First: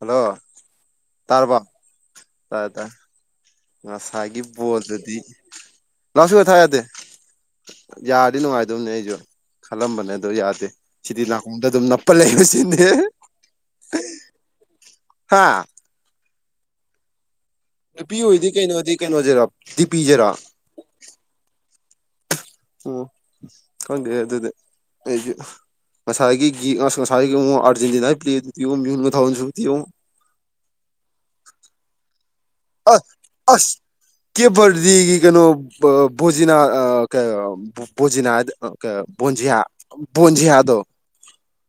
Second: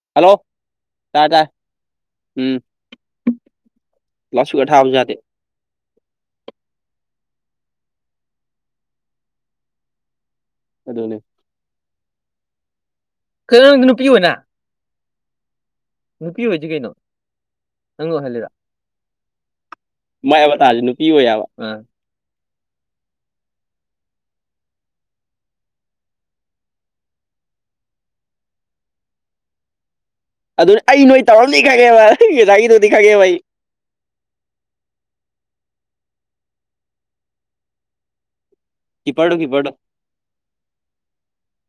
hello ꯇꯥꯔꯦ ꯇꯥꯔꯦ ꯇꯕ ꯎꯝ ꯇꯥꯏ ꯇ ꯑ ꯂꯥꯎꯠ ꯁꯒꯤꯕꯣ ꯏꯁꯄꯤꯀꯔ ꯊꯥꯕꯁꯨ ꯌꯥꯗꯦ ꯑꯗꯨꯗꯤ ꯅꯁꯤꯕ ꯊꯗꯦ ꯌꯥꯔꯗꯤ ꯅꯨꯡꯉꯥꯏꯗꯧꯅꯦ ꯑꯩꯁꯨ ꯈꯜꯂꯝꯕꯅꯦ ꯑꯗꯣ ꯌꯥꯗꯦ ꯑꯗꯨꯅꯦ ꯁꯤꯗꯤ ꯂꯥꯛꯈꯣꯡꯗ ꯑꯗꯨꯝ ꯅꯞꯄ ꯂꯩ ꯁꯤꯅꯦ ꯀꯩꯅꯣ ꯅꯨꯄꯤ ꯑꯣꯏꯅ ꯍꯥꯥ ꯅꯨꯄꯤ ꯑꯣꯏꯁꯤ ꯀꯩꯅꯣ ꯅꯪ ꯅꯨꯄꯤ ꯑꯣꯏꯣꯏꯗꯤ ꯑꯣꯏꯍꯜꯂꯤꯔꯣ ꯀꯩꯅꯣꯗꯤ ꯀꯩꯅꯣꯁꯤꯔ ꯗꯤꯄꯤꯁꯤꯦꯔꯥ ꯄꯤ ꯑꯣꯏ ꯌꯥꯕ ꯑ ꯎ ꯍꯦ ꯑꯗꯨꯗꯦ ꯍꯒꯤ ꯉꯁꯥꯏꯒꯤ ꯉꯁꯥꯏꯒꯤ ꯑꯔꯖꯦꯟꯇꯤꯅꯥꯒꯤ ꯄ꯭ꯂꯦꯗꯨ ꯃꯤꯅ ꯊꯥꯎꯟꯁꯨꯣ ꯑꯗꯨꯅ ꯑꯩ ꯅꯣꯏ ꯇꯧꯔꯝꯅꯤ ꯈꯪꯒꯦꯕ ꯑꯁ ꯑꯁ ꯀꯦꯕꯔꯗꯤ ꯀꯩꯅꯣ ꯣꯖꯤꯅꯥ ꯑ ꯀ ꯣꯖꯤꯅꯥ ꯍꯥꯏ ꯀꯤꯄꯔꯗꯣ [inaudible] ꯣꯖꯤꯌꯥ ꯀꯤꯄꯔꯗꯣ ꯣꯖꯤꯌꯥꯗꯣ [inaudible]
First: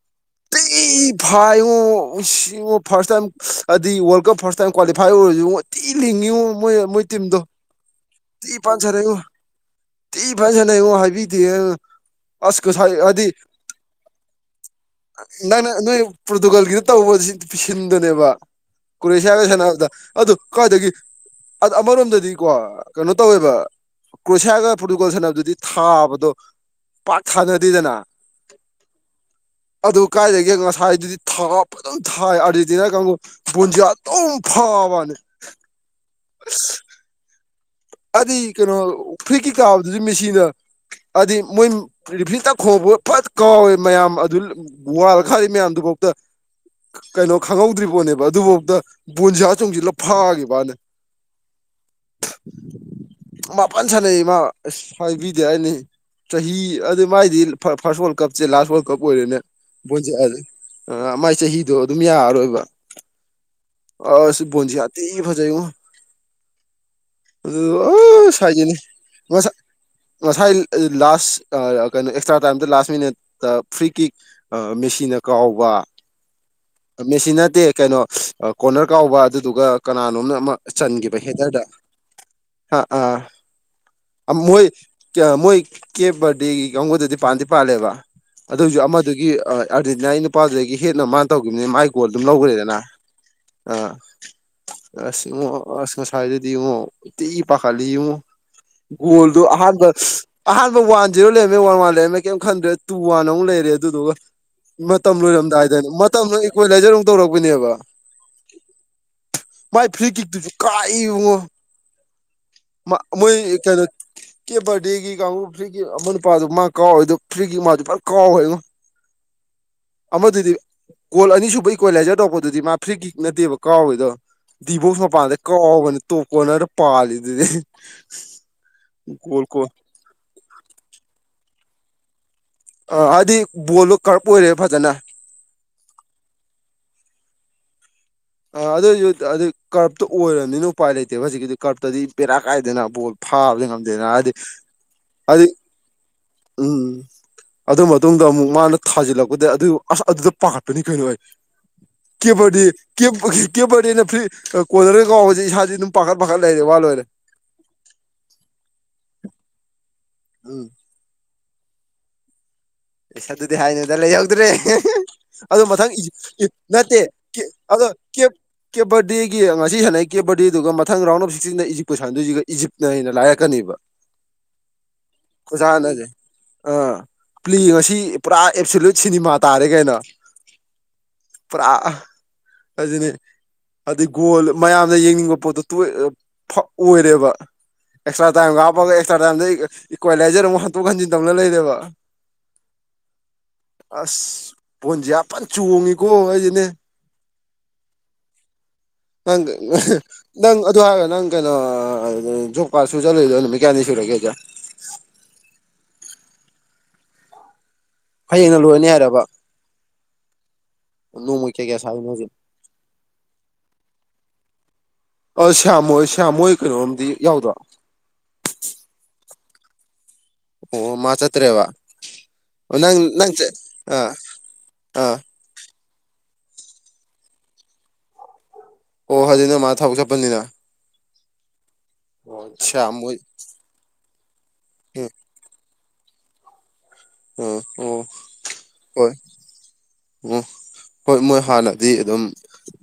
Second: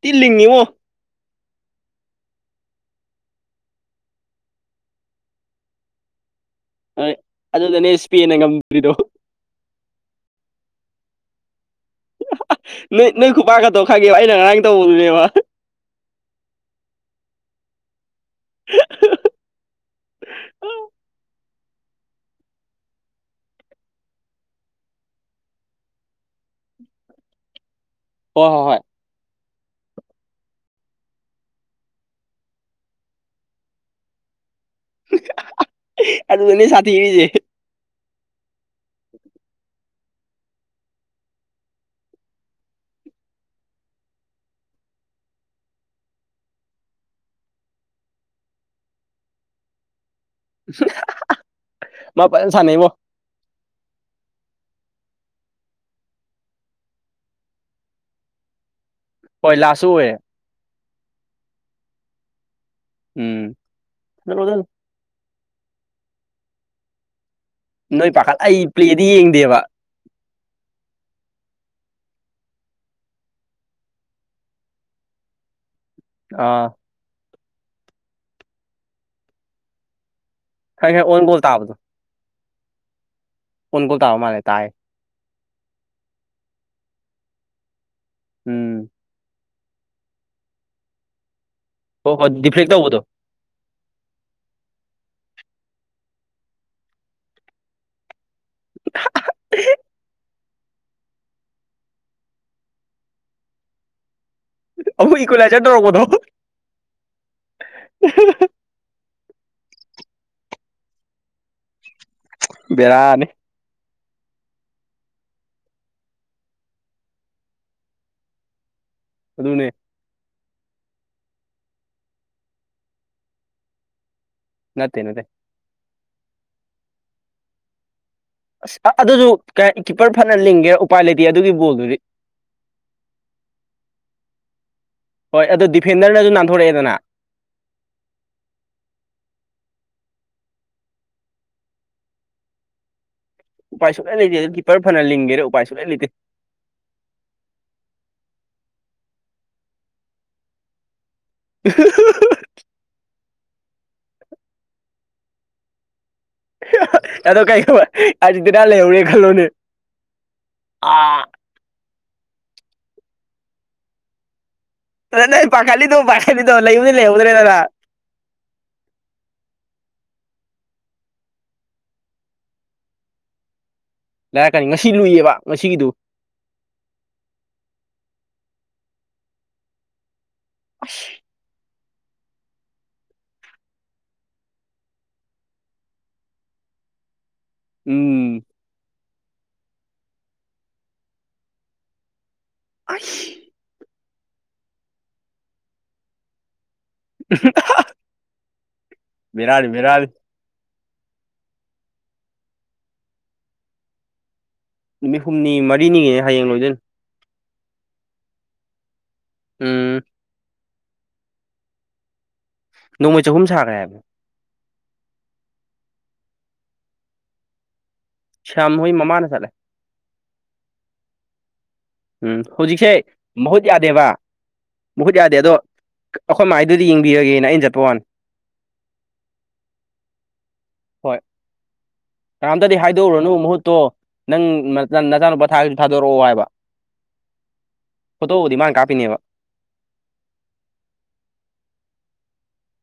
ꯇꯤꯜꯂꯤꯡꯉꯤꯉꯣ [unintelligible] ꯐꯥꯏꯉꯨ ꯁꯤꯉ ꯐꯥꯔꯁ ꯇꯥꯏꯝ ꯍꯥꯏꯗꯤ world cup first time qualify ꯑꯣꯏꯔꯁꯨ ꯇꯤ ꯂꯤꯡꯉꯨ [inaudible] [unintelligible] ꯃꯣꯏ ꯃꯣꯏ ꯇꯤꯝꯗꯣ ꯑꯗꯨ ꯑꯦꯁ ꯄꯤ [inaudible] ꯇꯤ ꯄꯥꯟꯁꯅꯉꯣ ꯇꯤ ꯄꯥꯟꯁꯅ ꯌꯦꯡꯉꯣ ꯍꯥꯏꯕꯤꯗꯦ ꯑꯁ ꯀꯁ ꯅꯣꯏ ꯑꯗꯤ ꯅꯣꯏ ꯈꯨꯄꯥꯛꯀꯗꯣ ꯈꯪꯉꯦꯕ ꯑꯩꯅ ꯉꯔꯥꯡ ꯇꯧꯕꯗꯨꯅꯦꯕ ꯅ ꯅ [unintelligible] ꯄꯣꯔꯇꯨꯒꯥꯜꯒꯤꯅ ꯇꯧꯕ ꯄꯤꯁꯤꯟꯗꯨꯅꯦꯕ ꯀ꯭ꯔꯣꯦꯁꯤꯌꯥꯒ ꯁꯥꯟꯅꯕꯗ ꯑꯗꯨ ꯀꯋꯥꯏꯗꯒꯤ ꯑꯃꯔꯣꯝꯗꯗꯤꯀꯣ ꯀꯩꯅꯣ ꯇꯧꯋꯦꯕ ꯀ꯭ꯔꯣꯁꯤꯌꯥꯒ ꯐꯨꯠꯕꯣꯜ ꯁꯥꯟꯅꯕꯗꯨꯗꯤ ꯊꯥꯕꯗꯣ ꯄꯥꯛꯠ ꯁꯥꯅꯗꯦꯗꯅ ꯍꯣꯏ ꯍꯣꯏ ꯍꯣꯏ ꯑꯗꯨ ꯀꯥꯏꯗꯒꯦ ꯉꯁꯥꯏꯗꯨꯗꯤ ꯊꯥ ꯐ ꯑꯗꯨꯝ ꯊꯥꯏ ꯑꯥꯔꯖꯦꯟꯇꯤꯅꯥ ꯀꯥꯡꯕꯨ ꯟꯖ ꯑꯗꯨ ꯑꯗꯨꯝ ꯐꯕꯅꯤ ꯑꯗ ꯑꯅꯤ ꯁꯥ ꯏꯔꯤꯁ ꯑꯗꯨꯗꯤ ꯀꯩꯅꯣ ꯐ꯭ꯔꯤꯠꯀꯤ ꯀꯥꯕꯗꯨꯗꯤ ꯃꯦꯆꯗ ꯍꯥꯏꯗꯤ ꯃꯣꯏ ꯔꯤꯐꯔꯤꯇ ꯈꯣꯡꯕ ꯐꯠ ꯀꯥꯎꯋꯦ ꯃꯌꯥꯝ ꯑꯗꯨ ꯋꯥꯂ ꯈꯥꯔꯤ ꯃꯌꯥꯝꯗꯨꯐꯧꯗ ꯀꯩꯅꯣ ꯈꯪꯍꯧꯗ꯭ꯔꯤ ꯄꯣꯠꯅꯦꯕ ꯑꯗꯨꯐꯥꯎꯗ ꯕꯣꯟꯁꯥ ꯆꯣꯡꯁꯤꯜꯂ ꯐꯥꯈꯤꯕꯦꯕ ꯃꯄ ꯁꯥꯟꯅꯕꯣ [inaudible] ꯃꯥꯄꯥꯟ ꯁꯥꯟꯅꯩ ꯏ ꯃꯥ ꯑꯁ ꯍꯥꯏꯕꯤꯗꯦ ꯍꯥꯏꯅꯤ ꯆꯍꯤ ꯑꯗꯨ ꯃꯥꯏꯗꯤ ꯐꯥꯔꯁ ꯑꯣꯜ [inaudible] ꯀꯞꯁꯦ ꯂꯥꯁ ꯋꯥꯔꯜ ꯀꯞ ꯑꯣꯏꯔꯦꯅꯦ ꯍꯣꯏ ꯂꯥꯁꯁꯨ ꯕꯣꯜꯁꯦ ꯑꯣꯏꯔꯦ ꯃꯥꯏ ꯆꯍꯤꯗꯣ ꯑꯗꯨꯝ ꯌꯥꯔꯔꯣꯏꯕ ꯑꯁꯤ ꯎꯝ ꯕꯨꯖꯤ ꯌꯥꯇ ꯐꯖꯏ ꯋꯥ [unintelligible] ꯅꯣꯏ ꯑꯗꯨ ꯄꯥꯈꯠ ꯑꯩ ꯁꯥꯏꯅꯤ ꯄ꯭ꯂꯦꯗꯤ ꯌꯦꯡꯗꯦꯕ [unintelligible] ꯉꯁꯥꯏ ꯂꯥꯁ ꯀꯩꯅꯣ ꯑꯦꯛꯁꯇ꯭ꯔꯥ ꯇꯥꯏꯝꯗ ꯂꯥꯁ ꯃꯤꯅꯠꯇ ꯐ꯭ꯔꯤ ꯀꯤꯛ ꯃꯦꯆꯤꯟꯅ ꯀꯥꯎꯕ ꯑꯥ ꯃꯦꯁꯤ ꯅꯠꯇꯦ ꯀꯩꯅꯣ ꯀꯣꯔꯅꯔ ꯀꯥꯎꯕ ꯑꯗꯨꯗꯨꯒ ꯀꯅꯥꯅꯣꯝꯅ ꯑꯃ ꯈꯔ ꯈꯔ ꯆꯟꯈꯤꯕ ꯑꯣꯟ ꯒꯣꯜ ꯍꯦꯗꯔꯗ ꯇꯥꯕꯗꯣ ꯑ ꯑꯣꯟ ꯒꯣꯜ ꯇꯥꯕ ꯑꯥ ꯃꯥꯜꯂꯦ ꯃꯣꯏ ꯇꯥꯏ ꯃꯣꯏ ꯀꯦꯞ ꯕꯥꯔꯗꯦꯒꯤ ꯀꯥꯡꯕꯨꯗꯗꯤ ꯄꯥꯟꯗꯤ ꯄꯥꯜꯂꯦꯕ ꯎꯝ ꯑꯗꯨꯏꯁꯨ ꯑꯗꯨꯒꯤ ꯑꯥꯔꯖꯦꯟꯇꯤꯅꯥ ꯑꯩ ꯅꯨꯄꯥꯗꯨꯗꯒꯤ ꯍꯦꯟꯅ ꯃꯥꯅ ꯇꯧꯈꯤꯕꯅꯤ ꯃꯥꯏ ꯒꯣꯜ ꯍꯣꯏ ꯑꯗꯨꯝ ꯍꯣꯏ ꯗꯤꯐ꯭ꯂꯦꯛ ꯂꯧꯈ꯭ꯔꯦꯗꯅ ꯇꯧꯕꯗꯣ ꯑꯥ ꯑꯁ ꯏꯉꯣ ꯑꯁ ꯉꯁꯥꯏꯗꯗꯤ ꯏꯉꯛ ꯎ ꯇꯤ ꯄꯥꯈꯠꯂꯤ ꯏꯉꯣ ꯍꯣꯜꯗꯨ ꯍꯥꯏ [unintelligible] ꯑꯍꯥꯟꯕ ꯋꯥꯟ ꯖꯤꯔꯣ ꯂꯩꯔꯝꯃꯦ ꯋꯥꯟ ꯋꯥꯟ ꯂꯩꯔꯝꯃꯦ ꯀꯩꯝ ꯈꯟꯗ꯭ꯔꯦ ꯇꯨ ꯋꯥꯟ ꯑꯃꯨꯛ ꯂꯩꯔꯦ ꯑꯗꯨꯗꯨꯒ ꯃꯇꯝ ꯑꯃꯨꯛ ꯏꯀ꯭ꯋꯦꯂꯥꯏꯖꯔ ꯂꯣꯏꯔꯝꯗꯥꯏꯗꯅ ꯇꯧꯔꯛꯄꯗꯣ ꯃꯇꯝꯗꯨ ꯏꯀꯣꯏ ꯂꯥꯏꯖꯔ ꯑꯃꯨꯛ ꯇꯧꯔꯛꯄꯅꯦꯕ [unintelligible] ꯃꯥꯏ ꯐ꯭ꯔꯤ ꯀ ꯇ [unintelligible] ꯀꯥꯏ ꯕꯦꯔꯥꯅꯤ ꯃꯣꯏ ꯀꯅꯣ [unintelligible] ꯀꯦ ꯕꯔꯗꯦꯒꯤ ꯀꯥꯡꯕꯨ ꯐ꯭ꯔꯤꯒꯤ ꯑꯃ ꯅꯨꯄꯥꯗꯨ ꯃꯥ ꯀꯥꯎꯋꯦ ꯑꯗꯨ ꯐ꯭ꯔꯤꯒꯤ ꯃꯥꯗꯤ ꯄꯨꯔ ꯀꯥꯎꯋꯦꯉꯣ ꯑꯗꯨꯅꯦ ꯑꯃꯗꯨꯗꯤ ꯀꯣꯜ ꯑꯅꯤꯁꯨꯕ ꯏꯀ꯭ꯋꯤꯂꯥꯏꯖꯔ ꯇꯧꯔꯛꯄꯗꯨꯗꯤ ꯃꯥ ꯐ꯭ꯔꯤ ꯀꯤꯛ ꯅꯠꯇꯦꯕ ꯀꯥꯎꯋꯦꯗꯣ ꯅꯠꯇꯦ ꯗꯤꯕꯧꯁ ꯅꯠꯇꯦ ꯃꯄꯥꯟꯗ ꯀꯥꯎꯕꯅꯤ ꯇꯣꯛꯀꯣꯅꯔ ꯄꯥꯜꯂꯤ ꯑꯗꯨꯗꯤ ꯑꯁ ꯑꯗꯨꯁꯨ ꯀ ꯀꯤꯞꯄꯔ ꯐꯅ ꯂꯤꯡꯒꯦ ꯎꯄꯥꯏ ꯂꯩꯇꯦ ꯑꯗꯨꯒꯤ ꯕꯣꯜꯗꯨꯗꯤ ꯑ ꯍꯥꯏꯗꯤ ꯕꯣꯜꯗꯣ ꯀꯔꯞ ꯑꯣꯏꯔꯦ ꯐꯖꯅ ꯍꯣꯏ ꯑꯗꯨꯣ ꯗꯤꯐꯦꯟꯗꯔꯁꯨ ꯅꯥꯟꯊꯣꯔꯛꯑꯦꯗꯅ ꯑ ꯑꯗꯨꯑꯣꯏꯁꯨ ꯑꯗꯨ ꯀꯔꯞꯇ ꯑꯣꯏꯔꯕꯅꯤꯅ ꯎꯄꯥꯏ ꯂꯩꯇꯦꯕ ꯍꯧꯖꯤꯛꯀꯤꯗꯤ ꯀꯔꯞꯇꯗꯤ ꯄꯦꯔꯥ ꯀꯥꯏꯗꯅꯕꯣ ꯐꯥꯕꯗꯤ ꯎꯄꯥꯏ ꯉꯝꯗꯦꯅ ꯁꯨꯛꯂꯩ ꯍꯥꯏꯗꯤ ꯂꯩꯇꯦ ꯑꯗꯨ ꯀꯤꯞꯄꯔ ꯐꯅ ꯂꯤꯡꯒꯦꯔꯥ ꯑꯗꯨꯗꯤ ꯎꯄꯥꯏ ꯁꯨꯛꯂꯩ ꯂꯩꯇꯦ ꯎꯝ ꯑꯗꯨ ꯃꯇꯨꯡꯗ ꯑꯃꯨꯛ ꯃꯥꯅ ꯊꯥꯖꯤꯜꯂꯛꯄꯗ ꯑꯗꯨ ꯑꯁ ꯑꯗꯨꯗ ꯄꯥꯈꯠꯄꯅꯤ ꯀꯩꯅꯣ ꯑꯣꯏ ꯎ [inaudible] ꯀꯦꯄꯔꯗꯤ ꯀꯦꯄꯔꯗꯤ ꯑꯩꯅ ꯐ꯭ꯔꯤ ꯀꯣꯂꯔꯒ ꯀꯥꯎꯕꯁꯦ ꯏꯁꯥꯥꯁ ꯑꯗꯨꯝ ꯄꯥꯈꯠ ꯄꯥꯈꯠ ꯂꯩꯔꯦ ꯋꯥꯠ ꯂꯣꯏꯔꯦ ꯑꯗꯣ ꯀꯩꯗꯧꯕ ꯑꯖꯤꯛꯇꯅꯥ ꯂꯩꯍꯧꯔꯦ ꯈꯜꯂꯣꯅꯦ ꯎꯝ ꯑꯥ ꯄꯩꯁꯥ ꯑꯗꯨꯗꯤ ꯍꯥꯏꯅꯗ ꯂꯩꯍꯧꯗ꯭ꯔꯦ ꯅꯪ ꯑꯗꯣ ꯃꯊꯪ ꯄꯥꯈꯠꯂꯤꯗꯣ ꯄꯥꯈꯠꯂꯤꯗꯣ ꯂꯩꯕꯨꯗꯤ ꯅꯠꯇꯦ ꯂꯩꯍꯧꯗ꯭ꯔꯦꯗꯅ ꯑꯗꯣꯦ ꯀꯦꯕꯔꯗꯤꯒꯤ ꯉꯁꯤ ꯁꯥꯟꯅꯩ ꯀꯦꯕꯔꯗꯤꯦꯗꯨꯒ ꯃꯊꯪ ꯔꯥꯎꯟ ꯑꯣꯐ ꯁꯤꯛꯁꯇꯤꯟꯗ ꯏꯖꯤꯞꯄꯨ ꯁꯥꯟꯗꯣꯏꯁꯤꯒ ꯏꯖꯤꯞꯅ ꯍꯦꯟꯅ ꯂꯥꯏꯔꯛꯀꯅꯦꯕ ꯂꯥꯏꯔꯛꯀꯅꯤ ꯉꯁꯤ ꯂꯨꯏꯌꯦꯕ ꯉꯁꯤꯒꯤꯗꯨ ꯑꯥ ꯄ꯭ꯂꯂꯤ ꯉꯁꯤ ꯄꯨꯔꯥ ꯑꯦꯞꯁꯣꯂꯨꯠ ꯁꯤꯅꯤꯃꯥ ꯇꯥꯔꯦ ꯀꯥꯏꯅ ꯑ ꯄ꯭ꯔꯥ ꯍꯧꯖꯤꯅꯤ ꯑꯗꯩ ꯒꯣꯜ ꯃꯌꯥꯝꯅ ꯌꯦꯡꯅꯤꯡꯕ ꯄꯣꯠꯇꯣ ꯑꯣꯏꯔꯦꯕ ꯎꯝ ꯑꯦꯛꯁꯇ꯭ꯔꯥ ꯇꯥꯏꯝ ꯀꯥꯞꯄꯒ ꯑꯦꯁ꯭ꯔ ꯇꯥꯏꯝꯗ ꯏꯀ꯭ꯋꯦꯂꯥꯏꯖꯔ ꯑꯃꯛꯟꯇꯣꯛꯟꯖꯤꯟ ꯇꯧꯅ ꯂꯩꯦꯕ ꯑꯩ ꯑꯁ ꯄꯣꯟꯁꯤ ꯌꯥꯝꯄ ꯆꯣꯡꯉꯤꯀꯣ ꯑꯩꯁꯤꯅꯦ ꯍꯪ ꯕꯦꯔꯥꯅꯤ ꯕꯦꯔꯥꯅꯤ ꯅꯪ ꯑꯗꯨ ꯍꯥꯏꯔꯣ ꯅꯪ ꯀꯩꯅꯣ ꯖꯣꯕ ꯀꯥꯔꯠ ꯁꯨ ꯆꯠꯂꯨꯏꯗ ꯅꯨꯃꯤꯠ ꯀꯌꯥꯅꯤ ꯁꯨꯔꯒꯦꯁꯦ ꯅꯨꯃꯤꯠ ꯍꯨꯝꯅꯤ ꯃꯔꯤꯅꯤꯒꯤꯅꯦ ꯍꯌꯦꯡ ꯂꯣꯏꯗꯨꯅꯦ ꯍꯌꯦꯡꯅ ꯂꯣꯏꯔꯅꯤ ꯍꯥꯏꯔꯕ ꯎꯝ ꯅꯣꯟꯃꯥꯒꯤ ꯀꯌꯥ ꯀꯌꯥ ꯁꯥꯒꯤ ꯅꯣꯡꯃꯩ ꯆꯍꯨꯝ ꯁꯥꯈ꯭ꯔꯦ ꯍꯥꯏꯕ ꯑ ꯁꯌꯥꯝꯃꯣꯏ ꯁꯌꯥꯝꯃꯣꯏ ꯀꯩꯅꯣꯝꯗꯤ ꯌꯥꯎꯗ꯭ꯔꯣ ꯁꯌꯥꯝꯃꯍꯨꯣꯏ ꯃꯃꯥꯅ ꯆꯠꯂꯦ ꯑꯣ ꯃꯥ ꯆꯠꯇꯦꯕ ꯎꯝ ꯍꯧꯖꯤꯛꯁꯦ ꯃꯍꯨꯠ ꯑꯥ ꯌꯥꯗꯦꯕ ꯃꯍꯨꯠ ꯑꯥ ꯌꯥꯗꯦ ꯑꯗꯣ ꯑꯩꯈꯣꯏ ꯃꯥꯏꯗꯨꯗꯤ ꯌꯦꯡꯕꯤꯔꯒꯦꯅ ꯑꯟ ꯆꯠꯄ ꯋꯥꯅꯤ ꯑꯣ ꯑꯗꯨꯖꯤꯅ ꯃꯥ ꯊꯕꯛ ꯆꯠꯄꯅꯤꯅ ꯍꯣꯏ ꯀꯅꯥꯝꯇꯗꯤ ꯁ꯭ꯌꯥꯝ ꯍꯣꯏ ꯍꯥꯏꯗꯣꯛꯎꯨꯔꯣꯅꯨ ꯃꯍꯨꯠꯇꯣ ꯅꯪ ꯎꯝ ꯅꯆꯥꯅꯨꯄꯥ ꯊꯥꯔꯁꯨ ꯊꯥꯗꯣꯔꯛꯑꯣ ꯍꯥꯏꯕ ꯎꯝ ꯑꯣ ꯀꯇꯧ ꯃ ꯀꯥꯄꯤꯅꯦꯕ ꯑꯣ ꯍꯣꯏ ꯃꯣꯏ ꯍꯥꯟꯅꯗꯤ ꯑꯗꯨꯝ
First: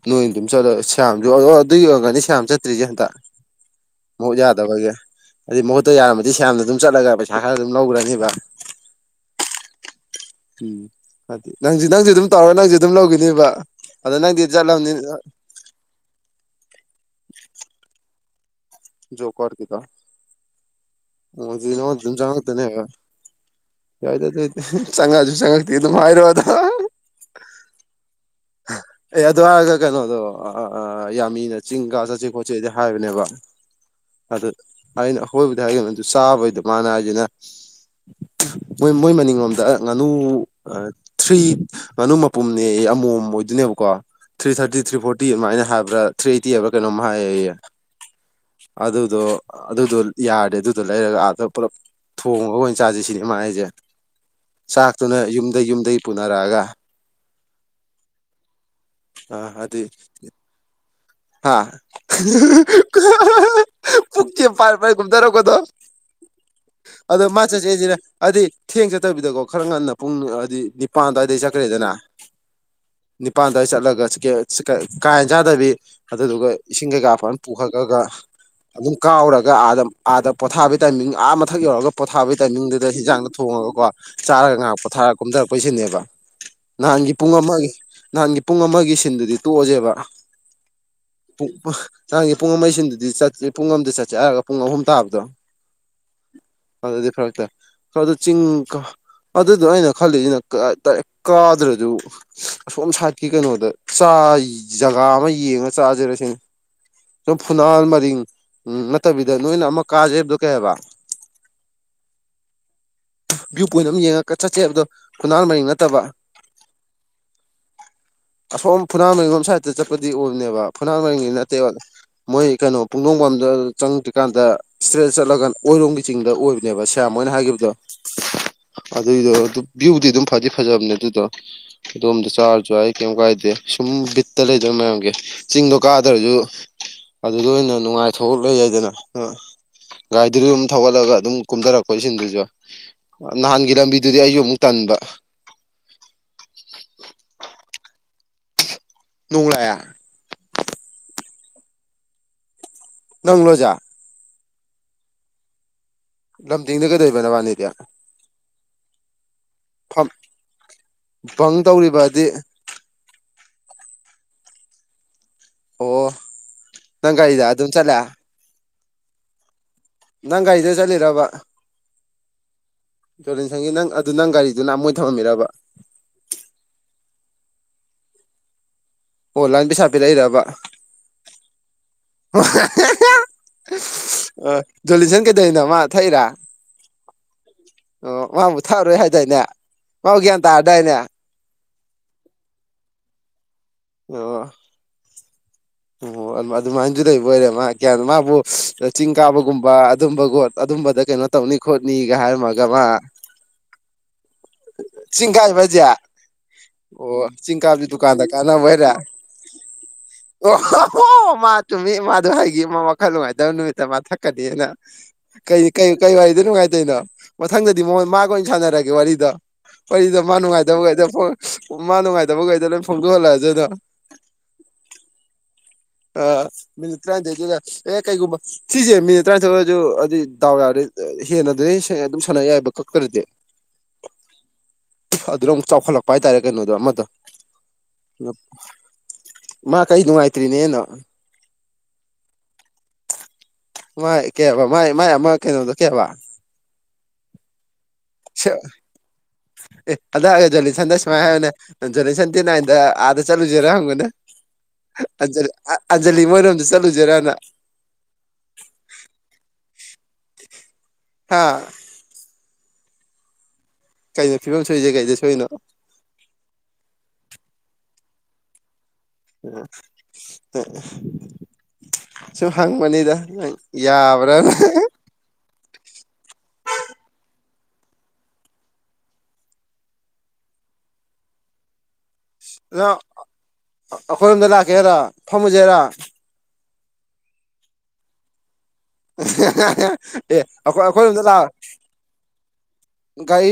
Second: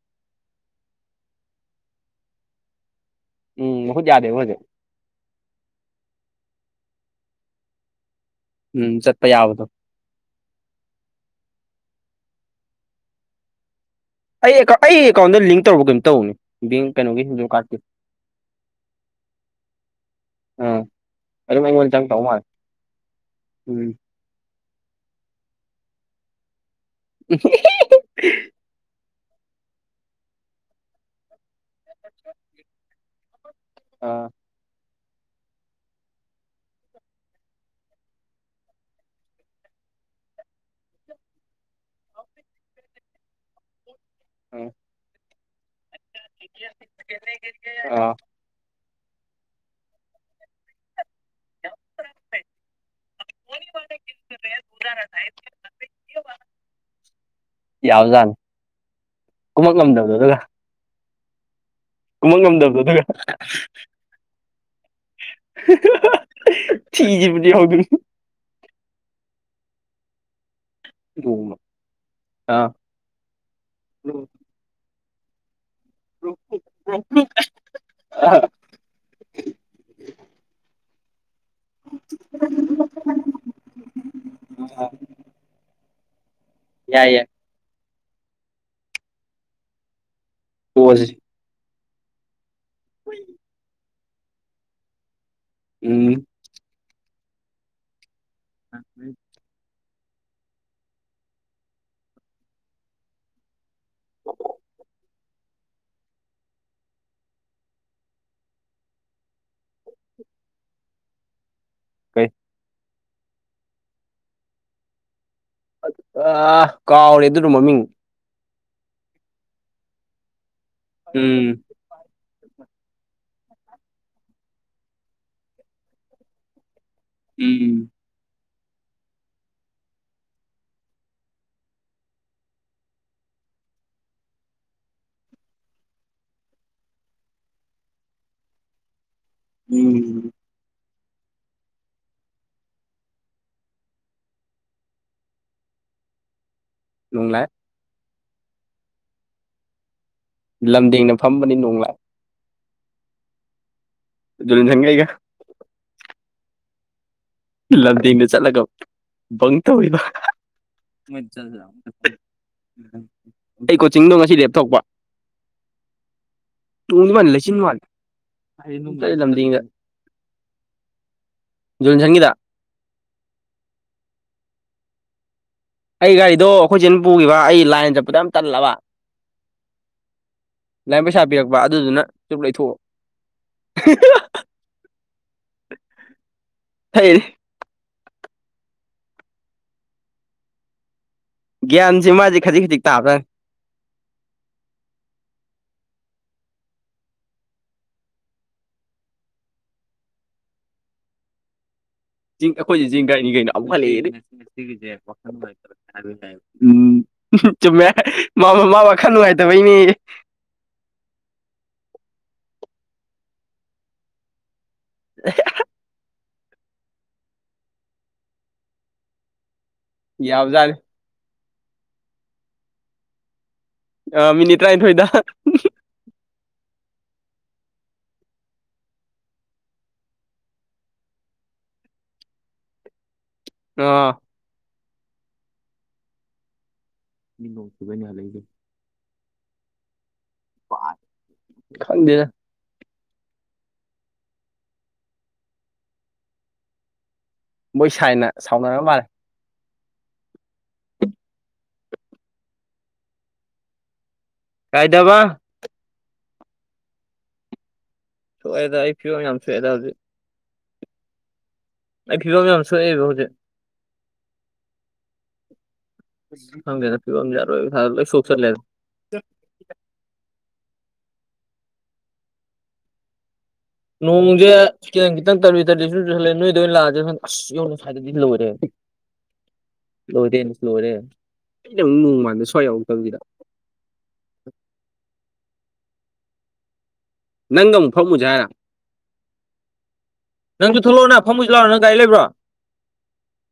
ꯅꯣꯏꯗꯨ ꯑꯗꯨꯝ ꯆꯠꯂꯌꯥꯝꯁꯨ ꯑꯗꯨꯒꯤ ꯌ ꯑꯣꯏꯔꯒꯅꯤ ꯁꯌꯥꯝ ꯆꯠꯇ꯭ꯔꯤꯁꯦ ꯍꯟꯇꯛ ꯎꯝ ꯃꯍꯨꯠ ꯌꯥꯗꯦꯕ ꯍꯧꯖꯤꯛ ꯃꯖꯥꯗꯕꯒꯦ ꯑꯗꯨꯩ ꯃꯍꯨꯠꯇ ꯌꯥꯔꯝꯃꯗꯤ ꯁ ꯌꯥꯝꯅ ꯑꯗꯨꯝ ꯆꯠꯂꯒ ꯄꯩꯁꯥ ꯈꯔ ꯑꯗꯨꯝ ꯂꯧꯈ꯭ꯔꯅꯤꯕ ꯎꯝ ꯆꯠꯄ ꯌꯥꯕꯗꯣ ꯎꯝꯗꯤ ꯅꯪꯁꯨ ꯅꯪꯁꯨ ꯑꯗꯨꯝ ꯇꯧꯔ ꯅꯪꯁꯨ ꯑꯗꯨꯝ ꯂꯧꯈꯤꯅꯦꯕ ꯑꯩ ꯑꯩ ꯑꯦꯀꯥꯎꯟꯗ ꯂꯤꯡ ꯇꯧꯔꯨꯔꯕ ꯀꯩꯝꯇ ꯇꯧꯅꯤ ꯕꯦꯡ ꯀꯩꯅꯣꯒꯤ ꯍꯗ ꯀꯥꯔꯠꯀꯤ ꯖꯣ ꯀꯣꯔꯔꯒꯤꯗ ꯑꯥ ꯑꯗꯨꯝ ꯃꯗꯤ ꯅꯣ ꯑꯩꯉꯣꯟꯗ ꯆꯪ ꯑꯗꯨ ꯇꯧ ꯆꯥꯡꯉ ꯃꯥꯜꯂꯦ ꯇꯅꯦ ꯌꯥ ꯎꯝ ꯆꯪꯉꯛꯑꯁꯨ ꯆꯪꯉꯛꯇꯦ ꯑꯗꯨꯝ ꯍꯥꯏꯔꯣ ꯑꯗ ꯎꯝ ꯑꯦ ꯑꯗꯨ ꯍꯥꯏꯔꯒ ꯀꯩꯅꯣꯗꯣ ꯌꯥꯝꯃꯤꯅ ꯆꯤꯡ ꯀ ꯆꯠꯁꯦ ꯈꯣꯠꯆꯦꯗꯤ ꯍꯥꯏꯕꯅꯦꯕ ꯑꯥ ꯑꯗꯨ ꯑꯩꯅ ꯑꯈꯣꯏꯕꯗ ꯍꯥꯏꯒꯅꯤ ꯑꯗꯨ ꯆꯥꯕꯩꯗ ꯃꯥꯅ ꯍꯥꯏꯁꯤꯅ ꯃꯣꯏ ꯃꯣꯏ ꯃꯅꯤꯡꯂꯣꯝꯗ ꯉꯥꯅꯨ ꯊ꯭ꯔꯤ ꯉꯥꯅꯨ ꯃꯄꯨꯝꯅꯦ ꯑꯃꯣꯝ ꯑꯣꯏꯗꯨꯣꯏꯅꯦꯕꯀꯣ ꯊ꯭ꯔꯤ ꯑꯥ ꯊꯥꯔꯇꯤ ꯊ꯭ꯔꯤ ꯐꯣꯔꯇꯤ ꯑꯗꯨꯃꯥꯏꯅ ꯍꯥꯏꯕ꯭ꯔꯥ ꯊ꯭ꯔꯤ ꯑꯩꯇꯤ ꯍꯥꯏꯕ ꯀꯩꯅꯣꯝ ꯍꯥꯏꯌꯦ ꯑꯩꯦ ꯑꯥ ꯑꯗꯨꯗꯣ ꯑꯗꯨꯗꯣ ꯌꯥꯔꯦ ꯑꯗꯨꯗꯣ ꯂꯩꯔꯒ ꯑꯥꯗ ꯄꯨꯂꯞ ꯊꯣꯡꯉꯒ ꯑꯣꯏꯅ ꯆꯥꯥꯁ ꯁꯤꯅꯤ ꯃꯥ ꯑꯩꯁꯦ ꯆꯥꯛꯇꯨꯅ ꯌꯨꯝꯗ ꯌꯨꯝꯗꯒꯤ ꯄꯨꯅꯔꯛꯑꯒ ꯌꯥꯕꯖꯥꯅꯤ ꯍꯥꯏꯗꯤ ꯍꯥ ꯀꯨꯝꯃꯛ ꯉꯝꯗꯕꯗꯣ ꯑꯗꯨꯒ ꯈꯨꯠꯁꯦ ꯄꯥꯏ ꯄꯥꯏꯔ ꯀꯨꯝꯊꯔꯛꯄꯗꯣ ꯑꯗꯣ ꯃꯥ ꯊꯤꯕꯗꯤ ꯍꯧꯗꯣꯏꯅꯤ ꯆꯠꯆꯦꯁꯤꯅ ꯍꯥꯏꯗꯤ ꯊꯦꯡ ꯆꯠꯇꯕꯤꯗꯀꯣ ꯈꯔ ꯉꯟꯅ ꯄꯨꯡ ꯍꯥꯏꯗꯤ ꯅꯤꯄꯥꯜ ꯑꯗꯨꯋꯥꯏꯗꯩ ꯅꯣꯡꯃ ꯆꯠꯈ꯭ꯔꯦꯗꯅ ꯑꯥ ꯅꯤꯄꯥꯜ ꯑꯗꯨꯋꯥꯏ ꯆꯠꯂꯒꯦ ꯀꯥ ꯍꯦꯟ ꯆꯥꯗꯕꯤ ꯑꯗꯨꯗꯨꯒ ꯏꯁꯤꯡ ꯀꯩꯀꯥ ꯐꯖꯅ ꯄꯨꯈꯠꯂꯒ ꯑꯗꯨꯝ ꯀꯥꯎꯔꯒ ꯑꯥ ꯑꯥꯗ ꯄꯣꯊꯥꯕꯒꯤ ꯇꯥꯏꯃꯤꯡ ꯑꯥ ꯃ ꯃꯊꯛ ꯌꯧꯔꯒ ꯄꯣꯊꯥꯕꯒꯤ ꯇꯥꯏꯃꯤꯡꯗꯨꯗ ꯍꯤꯟꯖꯥꯡꯗꯣ ꯊꯣꯡꯉꯒꯀꯣ ꯆꯥꯔꯒ ꯉꯥꯏꯍꯥꯛ ꯑꯥ ꯄꯣꯠꯊꯥꯔ ꯀꯨꯝꯊꯔꯛꯄꯩ ꯁꯤꯟꯅꯦꯕ ꯌꯥꯏ ꯅꯍꯥꯟꯒꯤ ꯌꯥꯏ ꯄꯨꯡ ꯑꯃꯒꯤ ꯅꯍꯥꯟꯒꯤ ꯄꯨꯡ ꯑꯃꯒꯤ ꯁꯤꯟꯗꯨꯗꯤ ꯇꯣꯛꯑꯁꯦꯕ ꯄꯣꯖꯤꯔꯤ ꯨꯡ ꯆꯥꯡꯒꯤ ꯄꯨꯡ ꯑꯃꯒꯤꯩꯁꯤꯟꯗꯨꯗꯤ ꯆꯠ ꯄꯨꯡ ꯑꯃꯗ ꯆꯠꯁꯦ ꯍꯥꯏꯔꯒ ꯄꯨꯡ ꯑꯍꯨꯝ ꯇꯥꯕꯗꯣ ꯎꯝ ꯑꯗꯨꯗꯤ ꯐꯔꯛꯇ ꯑꯗꯨ ꯆꯤꯡ ꯑꯗꯨꯗꯣ ꯑꯩꯅ ꯈꯜꯂꯤꯁꯤꯅ ꯀꯥꯗ꯭ꯔꯗꯨ ꯑꯁꯣꯝ ꯁꯥꯥꯏꯠꯀꯤ ꯀꯩꯅꯣꯗ ꯖꯒꯥ ꯑꯃ ꯌꯦꯡꯉ ꯆꯥꯖꯔꯁꯤꯅꯦ ꯐꯨꯅꯥꯜ ꯃꯔꯤꯡ ꯎꯝ ꯅꯠꯇꯕꯤꯗ ꯅꯣꯏꯅ ꯑꯃꯨꯛ ꯀꯥꯖꯦ ꯍꯥꯏꯕꯗꯣ ꯀꯩ ꯍꯥꯏꯕ ꯀꯩ ꯚꯌꯨ ꯄꯣꯏꯟ ꯑꯃ ꯌꯦꯡꯉꯒꯠ ꯆꯠꯁꯦꯕꯗꯣ ꯈꯨꯅꯥꯟ ꯃꯔꯤ ꯑ ꯀꯥꯎꯔꯦ ꯑꯗꯨꯗꯣ ꯃꯃꯤꯡ ꯑꯁꯣꯝ ꯐꯨꯅꯥꯟ ꯃꯔꯤꯡ ꯂꯣꯝ ꯁꯥꯏꯗꯠꯇ ꯆꯠꯄꯗꯤ ꯑꯣꯏꯕꯅꯦꯕ ꯐꯨꯅꯥꯟ ꯃꯔꯤꯡꯒꯤꯗꯤ ꯎꯝ ꯅꯠꯇꯦ ꯃꯣꯏ ꯀꯩꯅꯣ ꯄꯨꯡꯗꯣꯡꯐꯝꯗ ꯆꯪꯗ꯭ꯔꯤꯀꯥꯟꯗ ꯏꯁꯇ꯭ꯔꯦꯠ ꯆꯠꯂꯒ ꯑꯣꯏꯔꯣꯝꯒꯤ ꯆꯤꯡꯗ ꯑꯣꯏꯕꯅꯦꯕ ꯁꯌꯥꯝ ꯍꯣꯏꯅ ꯍꯥꯏꯈꯤꯕꯗꯣ ꯎꯝ ꯑꯗꯨꯏꯗꯣ ꯑꯗꯨ ꯚ꯭ꯌꯨꯗꯤ ꯑꯗꯨꯝ ꯐꯗꯤ ꯐꯖꯕꯅꯦ ꯑꯗꯨꯗꯣ ꯑꯗꯣꯝꯗ ꯆꯥꯔꯁꯨ ꯌꯥꯏ ꯀꯩꯝ ꯀꯥꯏꯗꯦ ꯁꯨꯝ ꯕꯤꯠꯇ ꯂꯩꯗꯅ ꯃꯌꯥꯝꯒꯤ ꯆꯤꯡꯗꯣ ꯀꯥꯗ꯭ꯔꯁꯨ ꯑꯗꯨꯗ ꯑꯣꯏꯅ ꯅꯨꯡꯉꯥꯏꯊꯣꯛ ꯂꯩ ꯌꯥꯏꯗꯅ ꯎꯝ ꯒꯥꯔꯤꯗꯨꯁꯨ ꯑꯗꯨꯝ ꯊꯧꯒꯠꯂꯒ ꯑꯗꯨꯝ ꯀꯨꯝꯊꯔꯛꯄ ꯏꯁꯤꯡꯗꯨꯁꯨ ꯅꯍꯥꯟꯒꯤ ꯂꯝꯕꯤꯗꯨꯗꯤ ꯑꯩꯁꯨ ꯑꯃꯨꯛ ꯇꯟꯕ ꯅꯨꯡꯉꯥꯏ ꯅꯣꯡ ꯂꯥꯛꯑꯦ ꯂꯝꯗꯦꯡꯅ ꯐꯝꯕꯅꯤ ꯅꯣꯡ ꯂꯥꯛꯑꯦ ꯅꯪꯂꯣ ꯍꯥꯏꯁꯦ ꯖꯦꯂꯤꯟꯁꯟꯒ ꯑꯩꯒ ꯂꯝꯗꯤꯡꯗ ꯀꯩꯗꯧꯔꯤꯕ ꯅꯕꯥꯅꯤ ꯂꯝꯗꯦꯡꯗ ꯆꯠꯂꯒ ꯕꯪ ꯇꯧꯔꯤꯕ ꯐꯝ ꯕꯪ ꯇꯧꯔꯤꯕꯗꯤ ꯑꯩ ꯀꯣꯆꯤꯡꯗꯣ ꯉꯁꯤ ꯂꯦꯞ ꯊꯣꯛꯄ ꯑꯣ ꯅꯪ ꯒꯥꯔꯤꯗ ꯑꯗꯨꯝ ꯆꯠꯂꯦ ꯑꯩ ꯂꯝꯗꯤꯡꯗ ꯅꯪꯒꯥꯔꯤꯗꯨꯗ ꯆꯠꯂꯤꯔꯕ ꯖꯣꯂꯤꯟꯁꯟꯒꯤꯗ ꯖꯣꯔꯦꯟꯁꯟꯒꯤ ꯅꯪ ꯑꯗꯨ ꯅꯪ ꯒꯥꯔꯤꯗꯨ ꯅ ꯃꯣꯏ ꯊꯝꯃꯤꯔꯕ ꯑꯩ ꯒꯥꯔꯤꯗꯣ ꯑꯩꯈꯣꯏ ꯆꯦꯅ ꯄꯨꯈꯤꯕ ꯑꯩ ꯂꯥꯏꯟ ꯆꯠꯄꯗ ꯌꯥꯝ ꯇꯜꯂꯕ ꯑꯣ ꯂꯥꯏꯟ ꯄꯩꯁꯥ ꯄꯤꯔꯛꯏꯔꯕ ꯂꯥꯏꯟ ꯄꯩꯁꯥ ꯄ ꯑꯗꯨꯗꯨꯅ ꯆꯨꯔꯨꯞ ꯂꯩꯊꯣꯛꯎꯕ ꯑ ꯖꯣꯂꯤꯁꯟ ꯀꯩꯗꯩꯅꯣ ꯃꯥ ꯊꯛꯏꯔꯥ ꯊꯛꯏ ꯑꯣ ꯃꯥꯕꯨ ꯊꯛꯑꯔꯣꯏ ꯍꯥꯏꯗꯥꯏꯅꯦ ꯃꯥꯕꯨ ꯒ꯭ꯌꯥꯟ ꯇꯥꯔꯗꯥꯏꯅꯦ ꯒ꯭ꯌꯥꯟꯁꯦ ꯃꯥꯁꯦ ꯈꯖꯤꯛ ꯈꯖꯤꯛ ꯇꯥꯕ꯭ꯔꯥ ꯑꯣ ꯑꯣ ꯑꯗꯨꯃꯥꯏꯅꯁꯨ ꯂꯩꯕ ꯑꯣꯏꯔꯦ ꯃꯥ ꯀꯌꯥ ꯃꯥꯕꯨ ꯆꯤꯡ ꯀꯥꯕꯒꯨꯝꯕ ꯑꯗꯨꯝꯕꯒꯣꯠ ꯑꯗꯨꯝꯕꯗ ꯀꯩꯅꯣ ꯇꯧꯅꯤ ꯈꯣꯠꯅꯤꯒ ꯍꯥꯏꯔꯝꯃꯒ ꯃꯥ ꯁꯤꯦ ꯆꯤꯡ ꯀꯥꯏꯕ ꯍꯥꯏꯁꯦ ꯎꯝ ꯑꯣ ꯆꯤꯡ ꯀꯥꯕꯗꯤ ꯆꯨꯝꯃꯦ ꯗꯨꯀꯥꯟꯗ ꯃꯥ ꯀꯥꯟꯅꯕ ꯃꯃꯥ ꯑꯣꯏꯔꯦ ꯋꯥꯈꯜ ꯅꯨꯡꯉꯥꯏꯇꯕꯩꯅꯦ ꯑꯣ ꯍꯣ ꯃꯥ ꯇꯨꯝꯃꯤ ꯃꯥꯥꯗꯣ ꯍꯥꯏꯒꯤ ꯑꯃ ꯋꯥꯈꯜ ꯅꯨꯡꯉꯥꯏꯇꯕ ꯅꯨꯃꯤꯠꯇ ꯃꯥ ꯊꯛꯀꯅꯤꯅ ꯀ ꯀ ꯀꯩ ꯋꯥꯔꯤꯗ ꯅꯨꯡꯉꯥꯏꯇꯣꯏꯅꯣ ꯃꯊꯪꯗꯗꯤ ꯃꯉꯣꯟ ꯃꯥꯒ ꯑꯣꯏꯅ ꯁꯥꯟꯅꯔꯒꯦ ꯋꯥꯔꯤꯗ ꯑꯩꯗꯣ ꯃꯥ ꯌꯥꯕꯖꯥꯠꯅꯤ ꯅꯨꯡꯉꯥꯏꯇꯕꯈꯩꯗ ꯃꯥ ꯅꯨꯡꯉꯥꯏꯇꯕꯈꯩꯗ ꯂꯣꯏ ꯐꯣꯡꯗꯣꯛꯍꯜꯂꯛꯑ ꯑꯗꯨꯅꯣ ꯑ ꯃꯤꯅꯤꯠ ꯇꯔꯥꯅꯤꯊꯣꯏꯗ ꯑ ꯃꯤꯅꯠ ꯇꯔꯥꯅꯤꯊꯣꯏꯗꯤ ꯌꯥꯏ ꯑꯦ ꯀꯩꯒꯨꯝꯕ ꯁꯤꯁꯦ ꯃꯤꯅꯤꯠ ꯇꯔꯥꯅꯤꯊꯣꯏꯁꯨ ꯑꯗꯨ꫰ꯍꯥꯏꯗꯤ ꯗꯥꯎ ꯌꯥꯔꯗꯤ ꯍꯦꯟꯅ ꯑꯗꯨꯝ ꯁꯥꯟꯅ ꯌꯥꯏꯕ ꯀꯛꯇꯔꯗꯤ ꯑ ꯑꯗꯨꯅ ꯑꯃꯨꯛ ꯆꯥꯎꯈꯠꯂꯛꯄ ꯍꯥꯏꯇꯥꯔꯦ ꯀꯩꯅꯣꯗꯣ ꯑꯃꯗ ꯃꯤ ꯅꯣꯡ ꯆꯨꯕꯩꯅꯦ ꯍꯜꯂꯛꯏꯗꯣ ꯃꯥ ꯀꯩ ꯅꯨꯡꯉꯥꯏꯇ꯭ꯔꯤꯅꯦ ꯈꯪꯗꯦꯅꯦ ꯃꯥꯏ ꯀꯩꯕ ꯃꯥꯏ ꯃꯥꯏ ꯑꯃ ꯀꯩꯅꯣꯗꯣ ꯀꯩꯕ ꯃꯣꯏ ꯁꯥꯏꯅ ꯁꯥꯎꯅꯔꯒ ꯃꯥꯜꯂꯦ ꯑꯦ ꯑꯝꯇ ꯍꯥꯏꯌꯨ ꯖꯣꯂꯤꯁꯟꯅ ꯁꯨꯃꯥꯏꯅ ꯍꯥꯏꯌꯨꯅꯦ ꯖꯣꯂꯤꯁꯟ ꯗꯦꯠ ꯅꯥꯏꯟꯗ ꯑꯥꯗ ꯆꯠꯂꯨꯁꯤꯔꯣ ꯍꯪꯉꯨꯅꯦ ꯀꯥꯏꯗꯕ ꯑꯖ ꯑꯖꯂꯤ ꯃꯅꯣꯁꯨ ꯆꯠꯂꯨꯖꯦꯔꯅ ꯁꯣꯛꯑꯦꯗ ꯑꯩ ꯐꯤꯕꯝ ꯌꯥꯝ ꯁꯣꯛꯑꯦꯗ ꯍꯧꯖꯤꯛ ꯍꯥꯥ ꯑꯩ ꯐꯤꯕꯝ ꯃꯌꯥꯝ ꯁꯣꯛꯑꯦꯕ ꯍꯧꯖꯤꯛ ꯀꯩꯅꯣ ꯐꯤꯕꯝ ꯁꯣꯏꯏꯁꯦ ꯀꯩꯗꯦ ꯁꯣꯏꯅꯣ ꯊꯖꯦ ꯄꯤꯕꯖꯔ ꯁꯣꯛ ꯆꯔ ꯂꯦ ꯁꯣ ꯍꯪ ꯃꯅꯤꯗ ꯅꯣꯡꯁꯦ ꯈꯤꯇꯪ ꯈꯤꯇꯪ ꯇꯔꯨ ꯇꯔꯨ ꯁ ꯆꯁꯜꯂꯦ ꯅꯣꯏꯗꯣꯏ ꯂꯥꯛꯑꯦ ꯑꯁ ꯌꯧꯔ ꯁ꯭ꯋꯥꯏꯗꯗꯤ ꯂꯣꯏꯔꯦ ꯂꯣꯏꯔꯦ ꯅꯁꯨ ꯂꯣꯏꯔꯦ ꯑꯩꯅ ꯑꯃꯨꯛ ꯅꯣꯡꯃꯥꯟꯕꯗ ꯁ꯭ꯋꯥꯏ ꯅꯪ ꯌꯥꯎꯔꯛꯇꯧꯕꯤꯗ ꯑꯩꯈꯣꯏꯔꯣꯝꯗ ꯂꯥꯛꯀꯦꯔ ꯊꯝꯃꯨꯁꯦꯔꯥ ꯅꯪꯒ ꯑꯃꯨꯛ ꯐꯝꯃꯨꯁꯦ ꯍꯥꯏꯔꯥ ꯑꯦ ꯅꯪꯁꯨ ꯑꯩꯈꯣꯏ ꯑꯩꯈꯣꯏ ꯊꯣꯛꯂꯛꯑꯣꯅ ꯁꯣꯝꯗ ꯐꯝꯃꯨꯁꯤ ꯂꯥꯛꯑ ꯂꯥꯎꯅ ꯅꯪ ꯒꯥꯔꯤ ꯂꯩꯕ꯭ꯔꯣ ꯒꯥꯔꯤ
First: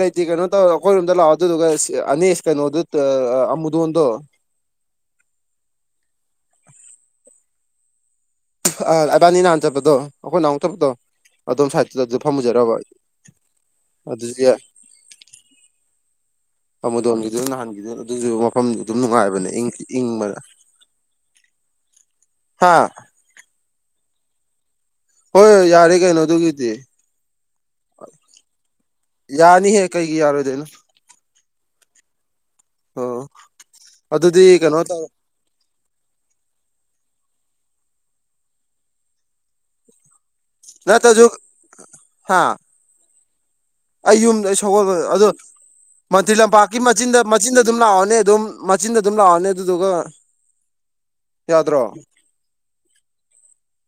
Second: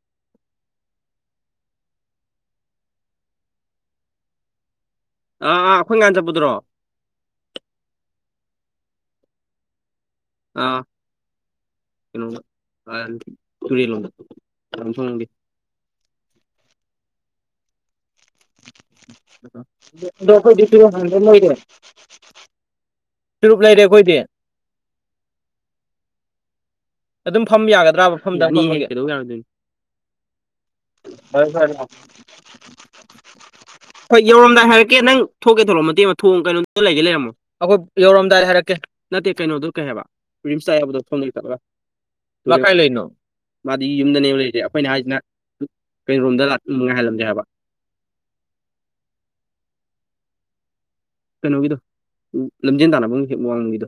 ꯂꯩꯇ ꯀꯩꯅꯣ ꯇꯧꯔ ꯑꯩꯈꯣꯏꯔꯣꯝꯗ ꯂꯥꯛꯑꯣ ꯑꯗꯨꯗꯨꯒ ꯑꯅꯦꯁ ꯀꯩꯅꯣꯗꯨ ꯑꯃꯨꯗꯣꯟꯗꯣ ꯑꯥ ꯑꯥ ꯑꯩꯈꯣꯏ ꯉꯥꯟ ꯆꯠꯄꯗꯨ꯭ꯔꯣ ꯏꯕꯥꯅꯤ ꯅꯍꯥꯟꯖꯕꯗꯣ ꯑꯩꯈꯣꯏ ꯑꯥ ꯅꯥꯎꯊꯄꯗꯣ ꯑꯗꯨꯣꯝ ꯁꯥꯏꯠꯇꯨꯗ ꯑꯗꯨ ꯀꯩꯅꯣ ꯐꯝꯃꯖꯔꯕ ꯑꯗꯨꯗꯤ ꯌꯥꯝꯪ ꯊꯪꯗꯤ ꯑꯃ ꯃꯗꯣꯟꯈꯤꯗꯅ ꯅꯍꯥꯟꯈꯤꯗꯅ ꯑꯗꯨ ꯃꯐꯝ ꯑꯗꯨꯝ ꯅꯨꯡꯉꯥꯏꯕꯅꯦ ꯏꯪꯁꯤ ꯑꯗꯣ ꯏꯪꯕꯗ ꯑꯩꯈꯣꯏꯗꯤ ꯇꯨꯔꯨꯞ ꯍꯥꯟꯕ ꯍꯥ ꯆꯨꯔꯨꯞ ꯂꯩꯔꯦ ꯑꯩꯈꯣꯏꯗꯤ ꯍꯣꯏ ꯍꯣꯏ ꯌꯥꯔꯦ ꯀꯩꯅꯣ ꯑꯗꯨꯒꯤꯗꯤ ꯑꯗꯨꯝ ꯐꯝ ꯌꯥꯒꯗ꯭ꯔꯥꯕ ꯃꯐꯝꯗꯗꯣꯏ ꯌꯥꯅꯤꯍꯦ ꯀꯩꯒꯤ ꯌꯥꯔꯣꯏꯗꯣꯏꯅꯣ ꯍꯣꯏ ꯍꯣꯏꯦ ꯑꯣ ꯍꯣꯏ ꯑꯗꯨꯗꯤ ꯌꯧꯔꯣꯝꯗꯥꯏ ꯀꯩꯅꯣ ꯍꯥꯏꯔꯛꯀꯦ ꯇꯧꯔꯣ ꯅꯪ ꯊꯣꯛꯀꯦ ꯊꯣꯛꯂꯛꯑꯣ ꯃꯇꯦꯛ ꯑꯃ ꯊꯣꯛꯣꯡꯉ ꯀꯩꯅꯣꯝ ꯂꯩꯒꯦ ꯂꯩꯔꯝꯃꯣ ꯑꯩꯈꯣꯏ ꯌꯧꯔꯝꯗꯥꯏ ꯍꯥꯏꯔꯛꯀꯦ ꯅꯠꯇꯦ ꯀꯩꯅꯣꯗꯣ ꯀꯩ ꯍꯥꯏꯕ ꯔꯤꯝꯁꯇꯥꯏꯕꯗ ꯅꯠꯇ꯭ꯔꯁꯨ ꯐꯣꯗꯠꯂ ꯍꯥ ꯀꯥꯏ ꯂꯩꯅꯣ ꯃꯥꯗꯤ ꯑꯩ ꯌꯨꯝꯗꯅꯦꯕ ꯌꯨꯝꯗ ꯂꯩꯇꯦ ꯑꯩ ꯁꯒꯣꯜ ꯑꯩꯈꯣꯏꯅ ꯍꯥꯏꯁꯤꯅ ꯑꯗꯣ ꯃꯟꯇ꯭ꯔꯤ ꯀꯩꯅꯣꯔꯣꯝꯗ ꯂꯝꯄꯥꯛꯀꯤ ꯃꯆꯤꯟꯗ ꯂꯥꯛꯉꯥꯏꯍꯜꯂꯝꯗꯦ ꯍꯥꯏꯕ ꯃꯆꯤꯟꯗ ꯑꯗꯨꯝ ꯂꯥꯛꯑꯣꯅꯦ ꯑꯗꯨꯝ ꯃꯆꯤꯟꯗ ꯑꯗꯨꯝ ꯂꯥꯛꯑꯣꯅꯦ ꯑꯗꯨꯗꯨꯒ ꯀꯩꯅꯣꯒꯤꯗꯣ ꯌꯥꯗ꯭ꯔꯣ ꯂꯝꯖꯦꯟ ꯇꯥꯟꯅꯕꯒꯤ ꯍ ꯋꯥꯡꯃꯒꯤꯗꯣ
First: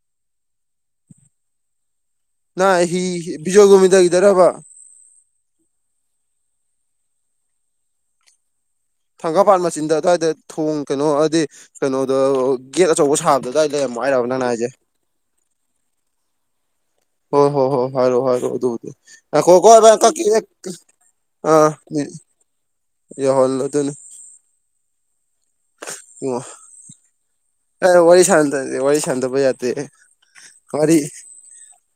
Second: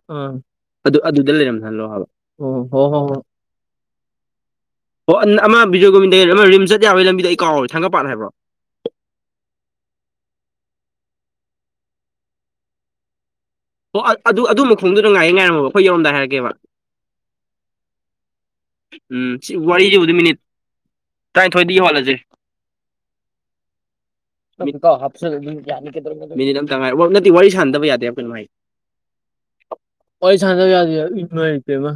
ꯑꯗꯨ ꯑꯗꯨꯗ ꯂꯩꯔꯝꯍꯜꯂꯣ ꯍꯥꯏꯕ ꯑꯣ ꯅ ꯍꯣ ꯍ ꯍꯣ ꯍꯣ ꯕꯤꯖꯣꯏ ꯨꯃꯤꯗꯒꯤꯗꯕ ꯑꯣ ꯑꯃ ꯕꯤꯖꯣꯏꯒꯣꯃꯤꯕꯤꯗ ꯑꯃ ꯝ ꯆꯠ ꯌꯥꯔꯣꯏ ꯂꯝꯕꯤꯗ ꯑꯩ ꯀꯥꯎꯔꯦ ꯊꯪꯒ ꯄꯠ ꯍꯥꯏꯕ꯭ꯔꯣ ꯊꯪꯒꯥꯄꯥꯠ ꯃꯆꯤꯟꯗ ꯑꯗꯨꯋꯥꯏꯗ ꯊꯣꯡ ꯀꯩꯅꯣ ꯍꯥꯏꯗꯤ ꯀꯩꯅꯣꯗ ꯒꯦꯠ ꯑꯆꯧꯕ ꯁꯥꯕꯗ ꯑꯗꯨꯏ ꯂꯩꯝꯨ ꯑꯣ ꯍꯥꯏꯔꯕ ꯑꯗꯨ ꯅꯅ ꯍꯥꯏꯁꯦ ꯑꯗꯨ ꯉꯥꯏꯌꯦ ꯉꯥꯏꯔꯃꯣ ꯑꯩꯣꯏ ꯌꯔꯝꯗ ꯍꯥꯏꯔꯒꯦꯕ ꯍꯣ ꯍꯣ ꯍꯣ ꯍꯔꯣ ꯍꯔꯣ ꯑꯗꯨ ꯎꯝ ꯁꯤ ꯑꯀꯣꯀꯣꯕ ꯑꯀꯣ ꯋꯥꯔꯤꯁꯤꯕꯨꯗꯤ ꯃꯤꯅꯤꯠ ꯑ ꯇꯔꯥꯅꯤꯊꯣꯏꯗꯒꯤ ꯍꯣꯠꯂꯁꯦ ꯌ ꯍꯣꯜꯂꯗꯅꯤ ꯀ ꯅ ꯋꯥꯔꯤ ꯁꯥꯟ ꯌꯥꯗꯦꯉ ꯁꯥꯟꯗꯕ ꯋꯥꯔꯤ ꯁꯥꯟꯅꯗꯕ ꯌꯥꯗꯦ ꯋꯥꯔꯤ ꯌꯥꯗꯦꯅꯨꯡꯉꯥꯏꯇꯦꯃ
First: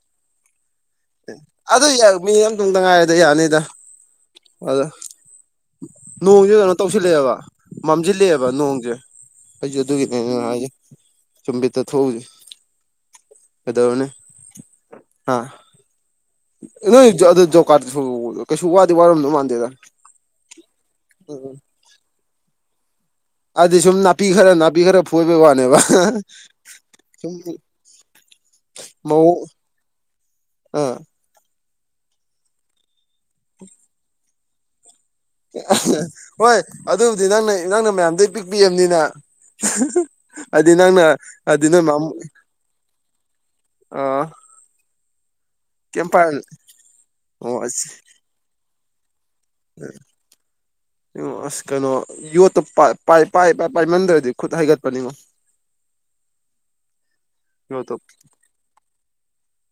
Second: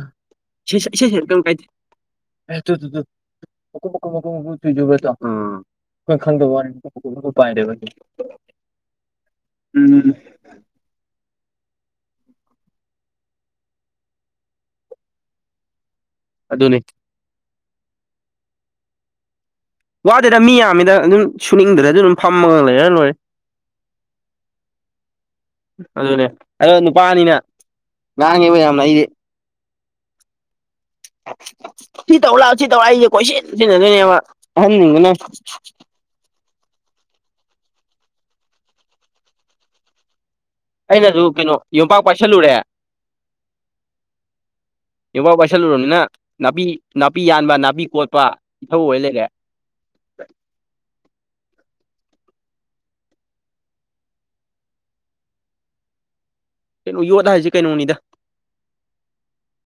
ꯦꯦꯁ ꯀꯝ ꯀꯥꯏꯦ ꯑꯗꯨ ꯃꯤ ꯑꯃꯇꯗ ꯉꯥꯏꯔꯗ ꯌꯥꯅꯤꯗ ꯃꯀꯨ ꯃꯀꯨ ꯃꯀꯨ ꯃꯀꯨ ꯑ ꯇꯨꯏꯗꯨꯕꯇꯣ ꯑꯩꯈꯣꯏ ꯈꯪꯗꯕ ꯅꯣꯡꯁꯨꯦ ꯋꯥꯅꯤ ꯀꯩꯅꯣ ꯃꯀꯨ ꯃꯀꯨ ꯃꯀꯨ ꯇꯧꯁꯤꯜꯂꯛꯑꯦꯕ ꯄꯥꯏꯔꯦꯕ ꯃꯝꯁꯤꯜꯂꯛꯑꯦꯕ ꯅꯣꯡꯁꯦ ꯎꯝ ꯑꯗꯨꯒꯤꯅꯦꯦ ꯆꯨꯝꯕꯤ ꯊꯎ ꯑꯗꯥꯅꯦ ꯍꯥꯥ ꯑꯗꯨꯅꯤ ꯅꯣꯏ ꯑꯗꯨ ꯖꯣꯀꯥꯔꯁꯨ ꯀꯩꯁꯨ ꯋꯥꯗꯤ ꯋꯥꯔꯝꯗꯧ ꯃꯥꯟꯗꯦꯗ ꯋꯥꯗꯦꯗ ꯃꯤ ꯌꯥꯝꯃꯤꯗ ꯑꯗꯨꯝ ꯎꯝ ꯁꯨꯅꯤꯡꯗ꯭ꯔꯁꯨ ꯑꯗꯨꯝ ꯐꯝꯃꯒ ꯂꯩꯔ ꯂꯣꯏꯦ ꯑꯗꯨꯗꯤ ꯁꯨꯝ ꯅꯥꯄꯤ ꯈꯔ ꯅꯥꯄꯤ ꯈꯔ ꯐꯣꯏꯕꯒꯤ ꯋꯥꯅꯦꯕ ꯁꯨꯝ ꯉꯥꯡꯉꯤꯕ ꯌꯥꯝꯅ ꯑꯩꯗꯤ ꯑ ꯁꯤ ꯇꯧꯔ ꯂꯥꯛꯑꯣ ꯁꯤ ꯇꯧꯔꯛ ꯑꯩꯁꯦ ꯀꯣꯏꯁꯤ ꯁꯤꯟꯅꯗꯣꯏꯅꯦꯕ ꯑꯍꯟꯅꯤꯡꯗꯅꯦ ꯍꯣꯏ ꯑꯗꯨꯕꯨꯗꯤ ꯅꯪꯅ ꯅꯪꯅ ꯃꯌꯥꯝꯗ ꯄꯤꯛꯄꯤꯑꯕꯅꯤꯅ ꯍꯥꯏꯗꯤ ꯅꯪꯅ ꯑꯩꯅꯁꯨ ꯀꯩꯅꯣ ꯑꯗꯨ ꯅ ꯌꯣꯝꯄꯥꯛ ꯄꯥꯏꯁꯜꯂꯨꯔꯦ ꯑ ꯌꯨꯝꯄꯥꯛ ꯄꯥꯏꯁꯜꯂꯨꯔꯕꯅꯤꯅ ꯅꯥꯄꯤ ꯅꯥꯄꯤ ꯌꯥꯟꯕ ꯑꯣ ꯅꯥꯄꯤ ꯀꯣꯠꯄ ꯏꯊꯧꯛ ꯑꯣꯏ ꯂꯩꯔꯦ ꯎꯝ ꯉ ꯑꯁ ꯀꯩꯅꯣ ꯌꯣꯠꯇꯣ ꯄꯥꯏ ꯄꯥꯏꯃꯟꯗ꯭ꯔꯗꯤ ꯈꯨꯠ ꯍꯩꯒꯠꯄꯅꯤꯉꯣ [inaudible] ꯀꯩꯅꯣ ꯌꯣꯠꯂ ꯍꯥꯏꯁꯁꯤ ꯌꯣꯠꯇꯣ ꯀꯩꯅꯣꯅꯤꯗ